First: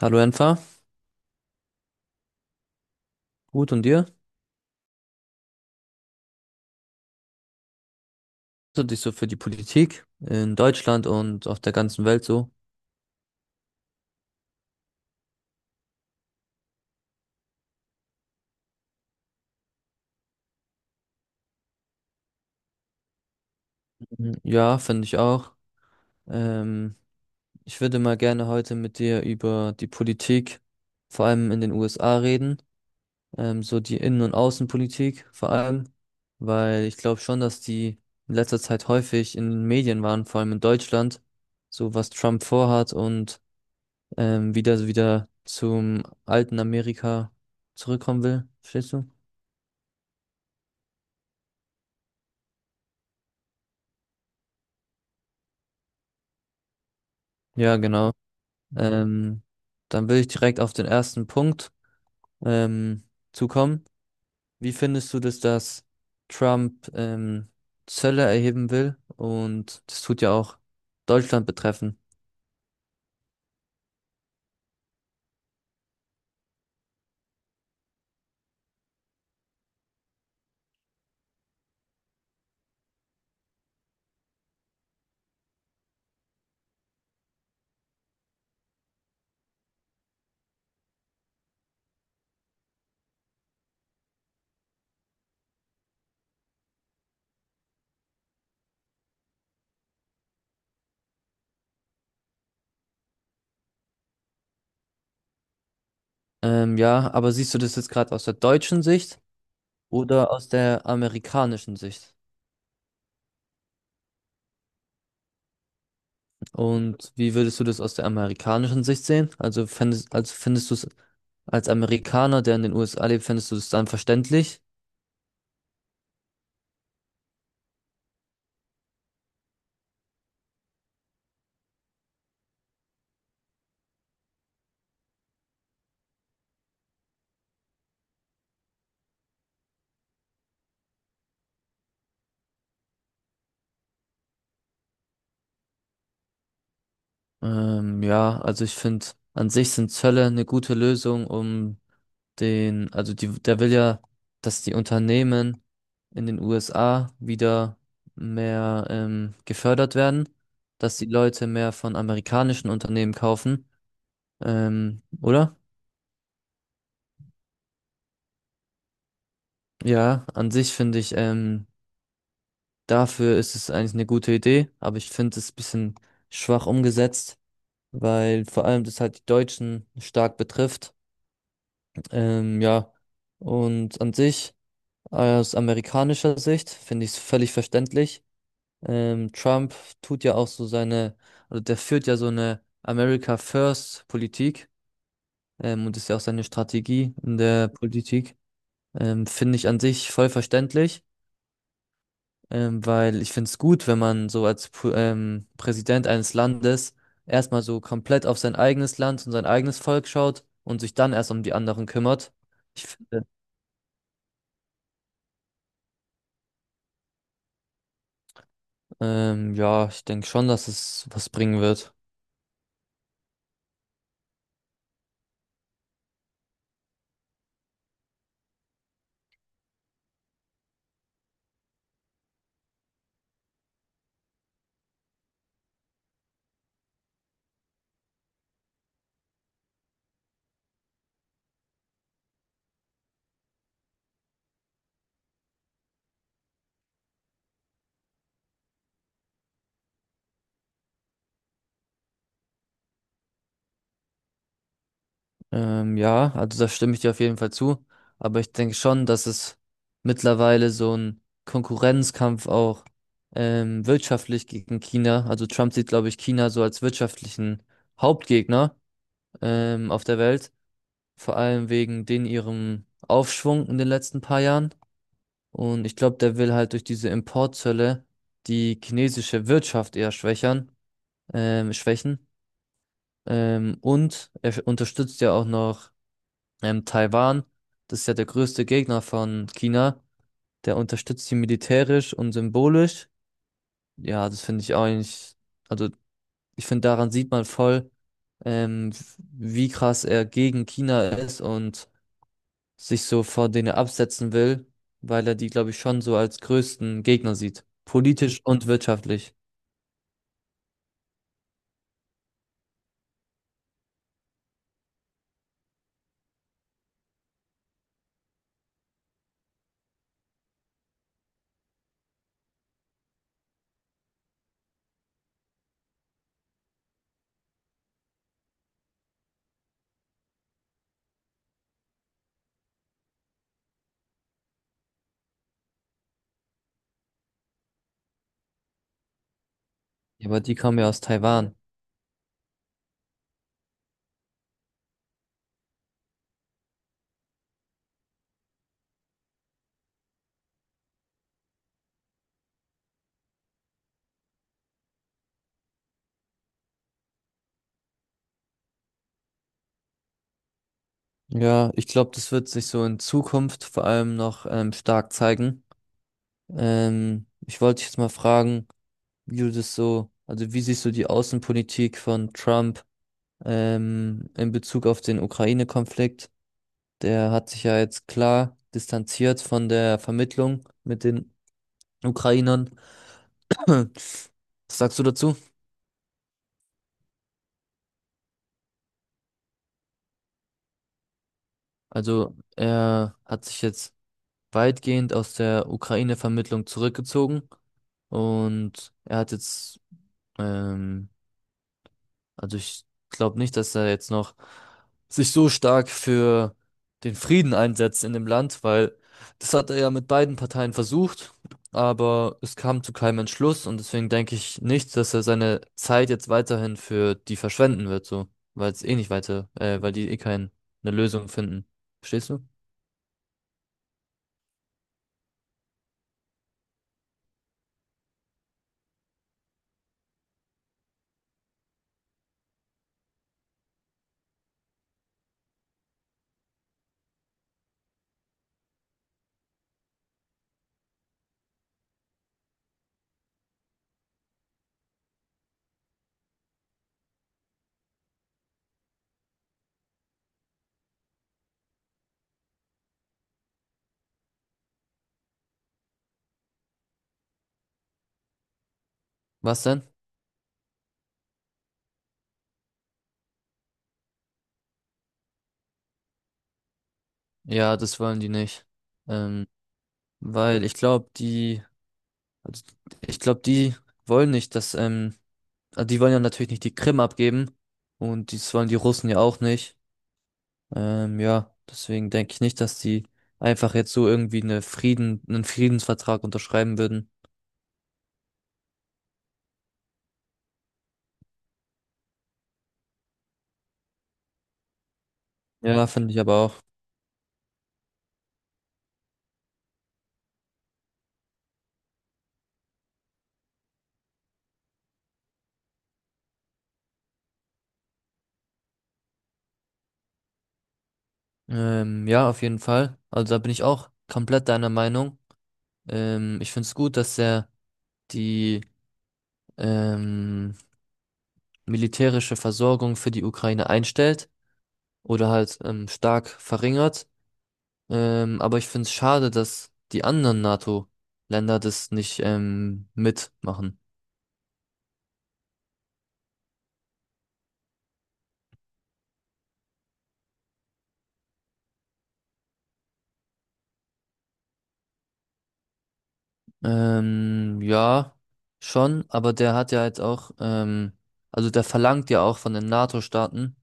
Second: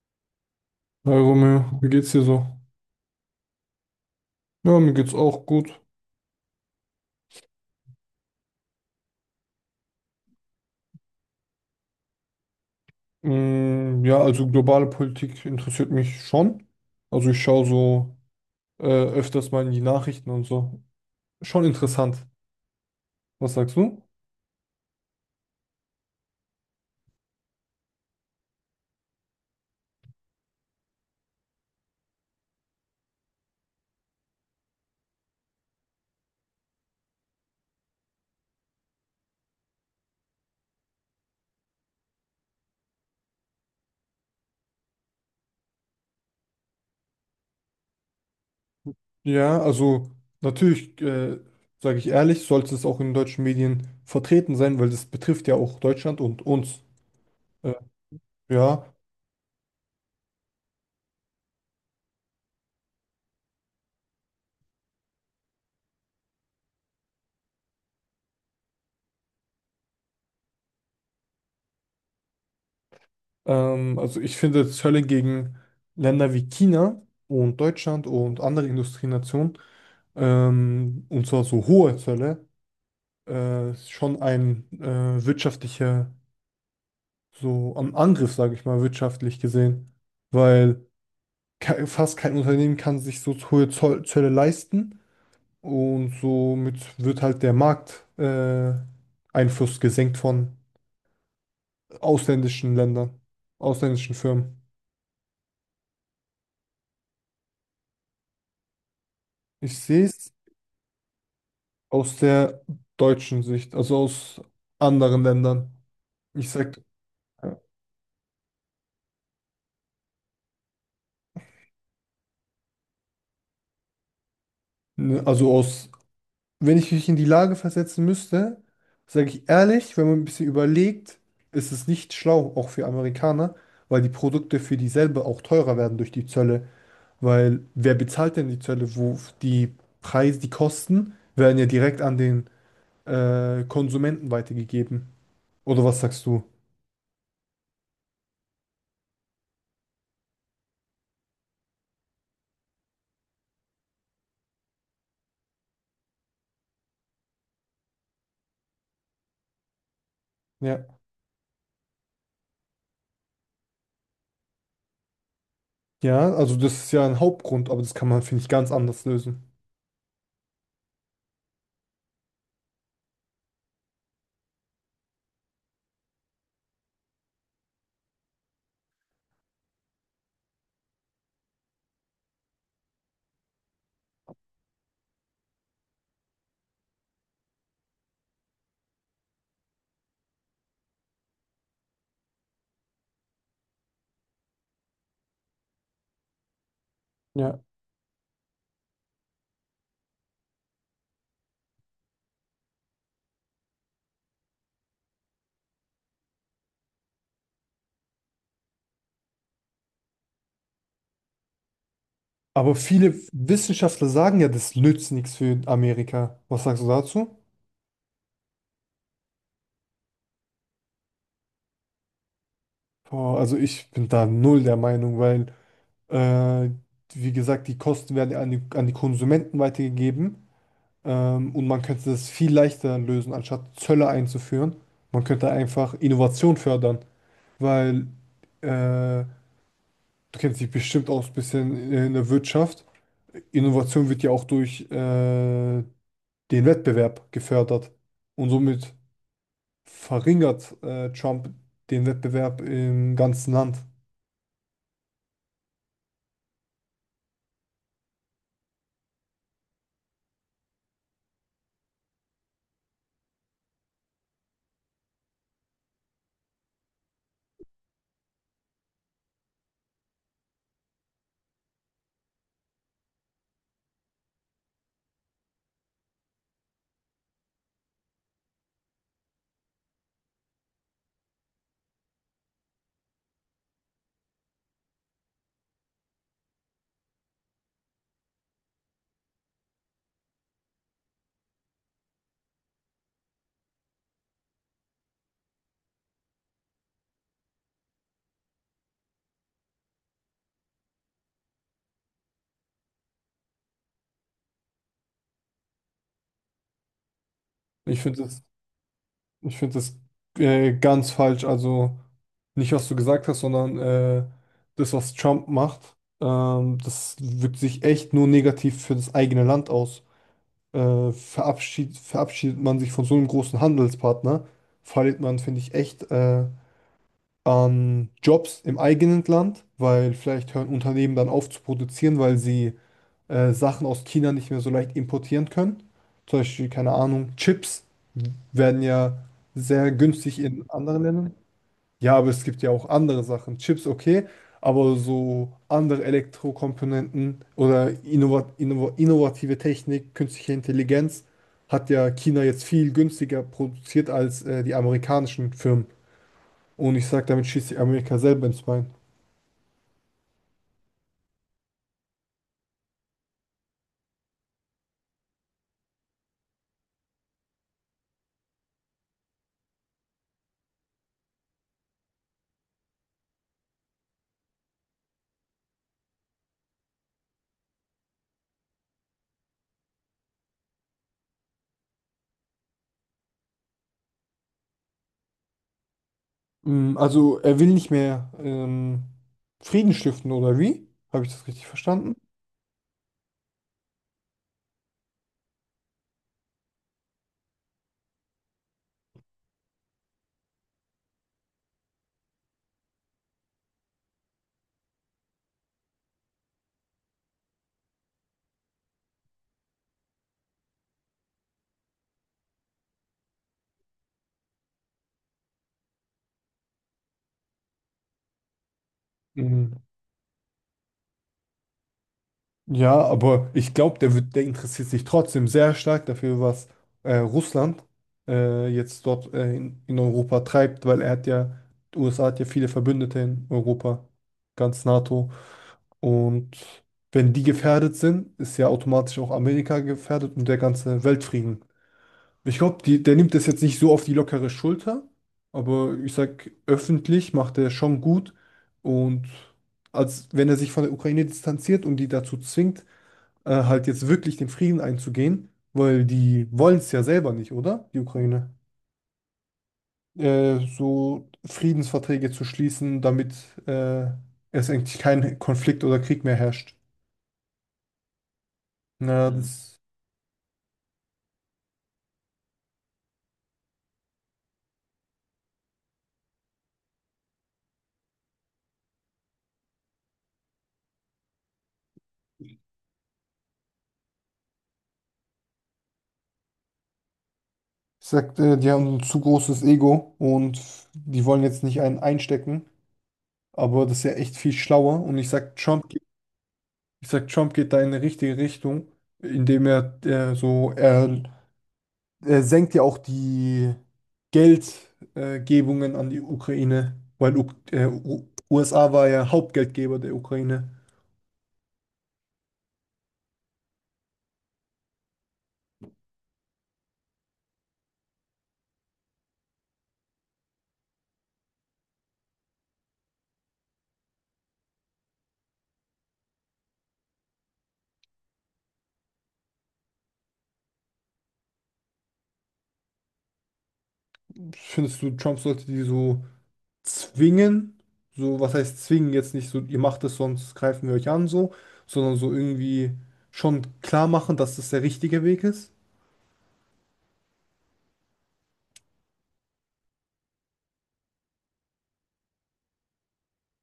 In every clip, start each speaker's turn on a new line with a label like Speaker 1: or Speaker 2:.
Speaker 1: Hallo Enfa,
Speaker 2: Hi Romeo, wie geht's dir so?
Speaker 1: gut und dir?
Speaker 2: Ja, mir geht's auch gut.
Speaker 1: Du dich so für die Politik in Deutschland und auf der ganzen Welt so?
Speaker 2: Mm, ja, also globale Politik interessiert mich schon. Also ich schaue so öfters mal in die Nachrichten und so. Schon interessant. Was sagst du?
Speaker 1: Mhm. Ja, finde ich auch. Ähm, Ich würde mal gerne heute mit dir über die Politik, vor allem in den USA reden, so die Innen- und Außenpolitik vor allem, weil ich glaube schon, dass die in letzter Zeit häufig in den Medien waren, vor allem in Deutschland, so was Trump vorhat und wieder zum alten Amerika zurückkommen will. Verstehst du?
Speaker 2: Ja, also natürlich, sage ich ehrlich, sollte es auch in deutschen Medien vertreten sein, weil das betrifft ja auch Deutschland und uns. Äh,
Speaker 1: Ja, genau.
Speaker 2: ja,
Speaker 1: Ähm, Dann will ich direkt auf den ersten Punkt ähm, zukommen. Wie findest du das, dass Trump Zölle erheben will? Und das tut ja auch Deutschland betreffen.
Speaker 2: also ich finde Zölle gegen Länder wie China und Deutschland und andere Industrienationen. Und zwar so hohe Zölle, ist schon ein wirtschaftlicher, so am Angriff, sage ich mal, wirtschaftlich gesehen, weil ke fast kein Unternehmen kann sich so hohe Zoll Zölle leisten und somit wird halt der Markt Einfluss gesenkt von ausländischen Ländern, ausländischen Firmen.
Speaker 1: Ja, aber siehst du das jetzt gerade aus der deutschen Sicht
Speaker 2: Ich sehe
Speaker 1: oder
Speaker 2: es
Speaker 1: aus der amerikanischen Sicht?
Speaker 2: aus der deutschen Sicht, also aus anderen Ländern. Ich sag,
Speaker 1: Und wie würdest du das aus der amerikanischen Sicht sehen? Also fändest, also findest du es als Amerikaner, der in den USA lebt, findest du es dann verständlich?
Speaker 2: ne, Also aus wenn ich mich in die Lage versetzen müsste, sage ich ehrlich, wenn man ein bisschen überlegt, ist es nicht schlau, auch für Amerikaner, weil die Produkte für dieselbe auch teurer werden durch die Zölle. Weil wer bezahlt denn die Zölle? Wo die Preise, die Kosten werden ja direkt an den Konsumenten weitergegeben. Oder was sagst du?
Speaker 1: Ja, also ich finde, an sich sind Zölle eine gute Lösung, um den, also die, der will ja, dass die Unternehmen in den USA wieder mehr gefördert werden, dass
Speaker 2: Ja.
Speaker 1: die Leute mehr von amerikanischen Unternehmen kaufen, oder?
Speaker 2: Ja, also das ist ja ein Hauptgrund, aber das kann man, finde ich, ganz anders lösen.
Speaker 1: Ja, an sich finde ich, dafür ist es eigentlich eine gute Idee, aber ich finde es ein bisschen schwach umgesetzt, weil vor allem das halt die Deutschen stark betrifft. Ja, und an sich, aus amerikanischer Sicht, finde ich es völlig verständlich. Trump tut ja auch so seine, also der führt ja so eine America First Politik, und ist ja auch seine Strategie in
Speaker 2: Ja.
Speaker 1: der Politik. Finde ich an sich voll verständlich, weil ich finde es gut, wenn man so als Präsident eines Landes erstmal so komplett auf sein eigenes Land und sein eigenes Volk schaut und sich dann erst um die anderen kümmert.
Speaker 2: Aber viele Wissenschaftler sagen ja, das nützt nichts für Amerika. Was sagst du dazu?
Speaker 1: Ja, ich denke schon, dass es was bringen wird.
Speaker 2: Boah, also ich bin da null der Meinung, weil, äh, wie gesagt, die Kosten werden an die Konsumenten weitergegeben, und man könnte das viel leichter lösen, anstatt Zölle einzuführen. Man könnte einfach Innovation fördern, weil, äh, du kennst dich bestimmt auch ein bisschen in der Wirtschaft. Innovation wird ja auch durch, den Wettbewerb gefördert und somit verringert, Trump den Wettbewerb im ganzen Land.
Speaker 1: Ja, also da stimme ich dir auf jeden Fall zu. Aber ich denke schon, dass es mittlerweile so ein Konkurrenzkampf auch wirtschaftlich gegen China. Also Trump sieht, glaube ich, China so als wirtschaftlichen Hauptgegner auf der Welt. Vor allem wegen den ihrem Aufschwung in den letzten paar Jahren. Und ich glaube, der will halt durch diese Importzölle die chinesische Wirtschaft eher schwächern, schwächen. Und er unterstützt ja auch noch Taiwan. Das ist ja der größte Gegner von China. Der unterstützt sie militärisch und symbolisch. Ja, das finde ich auch eigentlich, also ich finde, daran sieht man voll, ähm, wie krass er gegen China ist und sich so vor denen absetzen will, weil er die, glaube ich, schon so als größten Gegner sieht.
Speaker 2: Ich finde
Speaker 1: Politisch
Speaker 2: es
Speaker 1: und wirtschaftlich.
Speaker 2: Ich finde das ganz falsch. Also nicht, was du gesagt hast, sondern das, was Trump macht, das wirkt sich echt nur negativ für das eigene Land aus. Verabschiedet man sich von so einem großen Handelspartner, verliert man, finde ich, echt an Jobs im eigenen Land, weil vielleicht hören Unternehmen dann auf zu produzieren, weil sie Sachen aus China nicht mehr so leicht importieren können. Zum Beispiel, keine Ahnung, Chips werden ja sehr
Speaker 1: Ja,
Speaker 2: günstig
Speaker 1: aber die
Speaker 2: in
Speaker 1: kommen ja aus
Speaker 2: anderen Ländern.
Speaker 1: Taiwan.
Speaker 2: Ja, aber es gibt ja auch andere Sachen. Chips, okay, aber so andere Elektrokomponenten oder innovative Technik, künstliche Intelligenz hat ja China jetzt viel günstiger produziert als die amerikanischen Firmen. Und ich sage, damit schießt sich Amerika selber ins Bein.
Speaker 1: Ja, ich glaube, das wird sich so in Zukunft vor allem noch stark zeigen. Ich wollte dich jetzt mal fragen, wie du das so, also wie siehst du die Außenpolitik von Trump in Bezug auf den Ukraine-Konflikt? Der hat sich ja jetzt klar distanziert von der Vermittlung mit den Ukrainern. Was sagst du dazu?
Speaker 2: Also er will nicht mehr Frieden stiften, oder wie? Habe ich das richtig verstanden?
Speaker 1: Also er hat sich jetzt weitgehend aus der Ukraine-Vermittlung zurückgezogen und er hat jetzt ähm, also ich glaube nicht, dass er jetzt noch sich so stark für den Frieden einsetzt in dem Land, weil das hat er ja mit beiden Parteien versucht, aber es kam zu keinem Entschluss und deswegen denke ich nicht, dass er seine Zeit jetzt weiterhin für die verschwenden wird, so, weil es eh nicht weiter,
Speaker 2: Mhm.
Speaker 1: weil die eh keine Lösung finden. Verstehst du?
Speaker 2: Ja, aber ich glaube, der interessiert sich trotzdem sehr stark dafür, was Russland jetzt dort in Europa treibt, weil er hat ja, die USA hat ja viele Verbündete in Europa, ganz NATO. Und wenn die gefährdet sind, ist ja automatisch auch Amerika gefährdet und der ganze Weltfrieden. Ich glaube, der nimmt das jetzt nicht so auf die lockere Schulter, aber ich sag, öffentlich macht er schon gut. Und als wenn er sich von der Ukraine distanziert und die dazu zwingt, halt jetzt wirklich den Frieden einzugehen, weil die wollen es ja selber nicht, oder? Die Ukraine.
Speaker 1: Was denn?
Speaker 2: So Friedensverträge zu schließen, damit äh, es eigentlich kein Konflikt oder Krieg mehr herrscht.
Speaker 1: Ja, das wollen die nicht.
Speaker 2: Na, mhm.
Speaker 1: Ähm, Weil ich glaube, die, also ich glaube, die wollen nicht, dass also die wollen ja natürlich nicht die Krim abgeben und das wollen die Russen ja auch nicht. Ja, deswegen denke ich nicht, dass die einfach jetzt so irgendwie eine Frieden, einen Friedensvertrag unterschreiben würden.
Speaker 2: Ich sag, die haben ein zu großes Ego und die wollen jetzt nicht einen einstecken. Aber das ist ja echt viel schlauer. Und ich sag,
Speaker 1: Ja. Ja, finde ich aber auch.
Speaker 2: Trump geht da in eine richtige Richtung, indem er senkt ja auch die Geldgebungen Gebungen an die Ukraine, weil U U USA war ja Hauptgeldgeber der Ukraine.
Speaker 1: Ja, auf jeden Fall. Also da bin ich auch komplett deiner Meinung. Ich finde es gut, dass er die ähm, militärische Versorgung für die Ukraine einstellt oder halt stark verringert. Aber ich finde es schade, dass die anderen NATO-Länder das nicht mitmachen.
Speaker 2: Findest du, Trump sollte die so zwingen? So, was heißt zwingen? Jetzt nicht so, ihr macht es, sonst greifen wir euch an, so, sondern so irgendwie schon klar machen, dass das der richtige Weg ist.
Speaker 1: Ja, schon, aber der hat ja jetzt auch, also der verlangt ja auch von den NATO-Staaten,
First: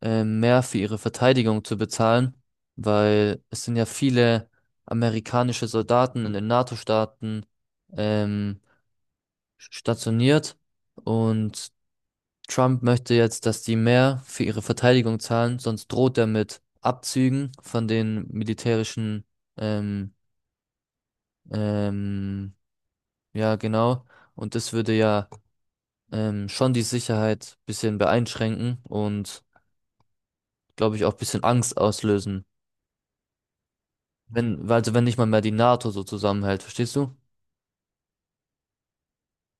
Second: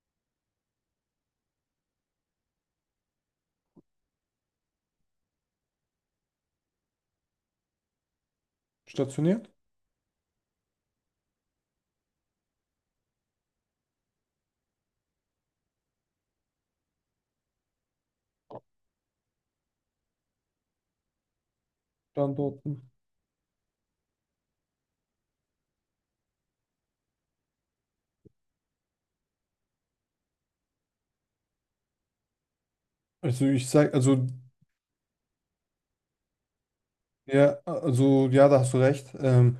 Speaker 1: mehr für ihre Verteidigung zu bezahlen, weil es sind ja viele amerikanische Soldaten in den NATO-Staaten ähm,
Speaker 2: Stationiert.
Speaker 1: stationiert und Trump möchte jetzt, dass die mehr für ihre Verteidigung zahlen, sonst droht er mit Abzügen von den militärischen, ähm, ähm,
Speaker 2: Standort.
Speaker 1: ja, genau. Und das würde ja schon die Sicherheit bisschen beeinschränken und, glaube ich, auch bisschen Angst auslösen.
Speaker 2: Also ich sag,
Speaker 1: Wenn, weil- also wenn nicht mal mehr die NATO so zusammenhält, verstehst du?
Speaker 2: also ja, da hast du recht. Ähm,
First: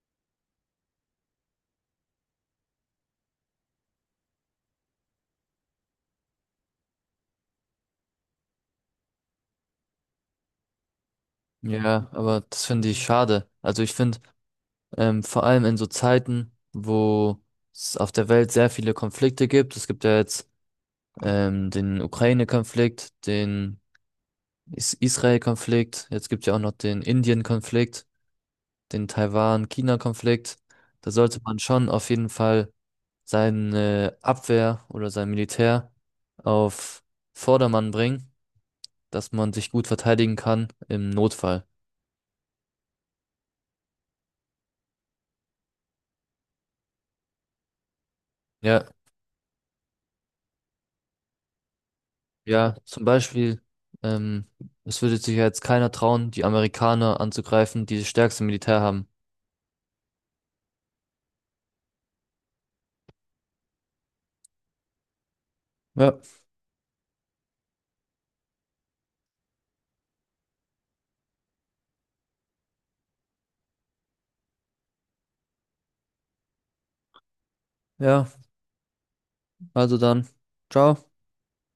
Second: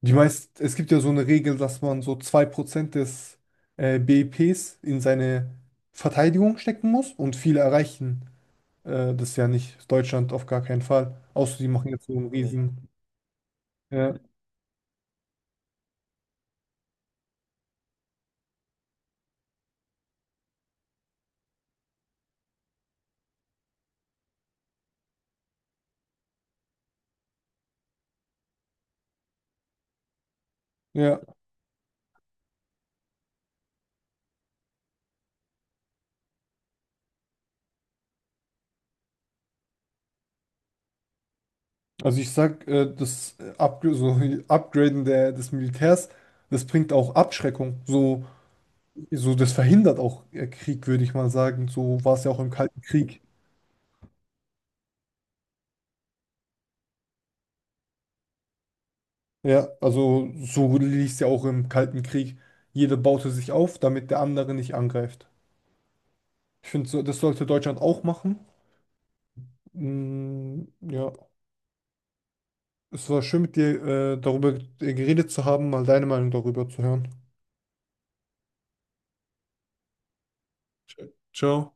Speaker 2: die meist, Es gibt ja so eine Regel, dass man so 2% des BIPs in seine Verteidigung stecken muss und viele erreichen das ja nicht. Deutschland auf gar keinen Fall. Außer die machen jetzt
Speaker 1: Ja,
Speaker 2: so einen, nee,
Speaker 1: aber das
Speaker 2: riesen.
Speaker 1: finde ich schade. Also ich
Speaker 2: Ja,
Speaker 1: finde, vor allem in so Zeiten, wo es auf der Welt sehr viele Konflikte gibt, es gibt ja jetzt den Ukraine-Konflikt, den Is Israel-Konflikt, jetzt gibt es ja auch noch den Indien-Konflikt, den Taiwan-China-Konflikt. Da
Speaker 2: ja.
Speaker 1: sollte man schon auf jeden Fall seine Abwehr oder sein Militär auf Vordermann bringen, dass man sich gut verteidigen kann im Notfall.
Speaker 2: Also ich sag, das Up so Upgraden des Militärs, das bringt auch Abschreckung. So,
Speaker 1: Ja,
Speaker 2: so das verhindert auch Krieg, würde ich mal sagen. So war es ja auch im
Speaker 1: ja,
Speaker 2: Kalten
Speaker 1: zum
Speaker 2: Krieg.
Speaker 1: Beispiel, ähm, es würde sich ja jetzt keiner trauen, die Amerikaner anzugreifen, die das stärkste Militär haben.
Speaker 2: Ja, also so lief es ja auch im Kalten Krieg. Jeder baute sich auf, damit der andere nicht angreift.
Speaker 1: Ja,
Speaker 2: Ich finde, so, das sollte Deutschland auch machen. Mm, ja, es war schön mit dir darüber geredet zu haben, mal deine Meinung darüber zu hören.
Speaker 1: ja, also dann. Ciao.
Speaker 2: Ciao.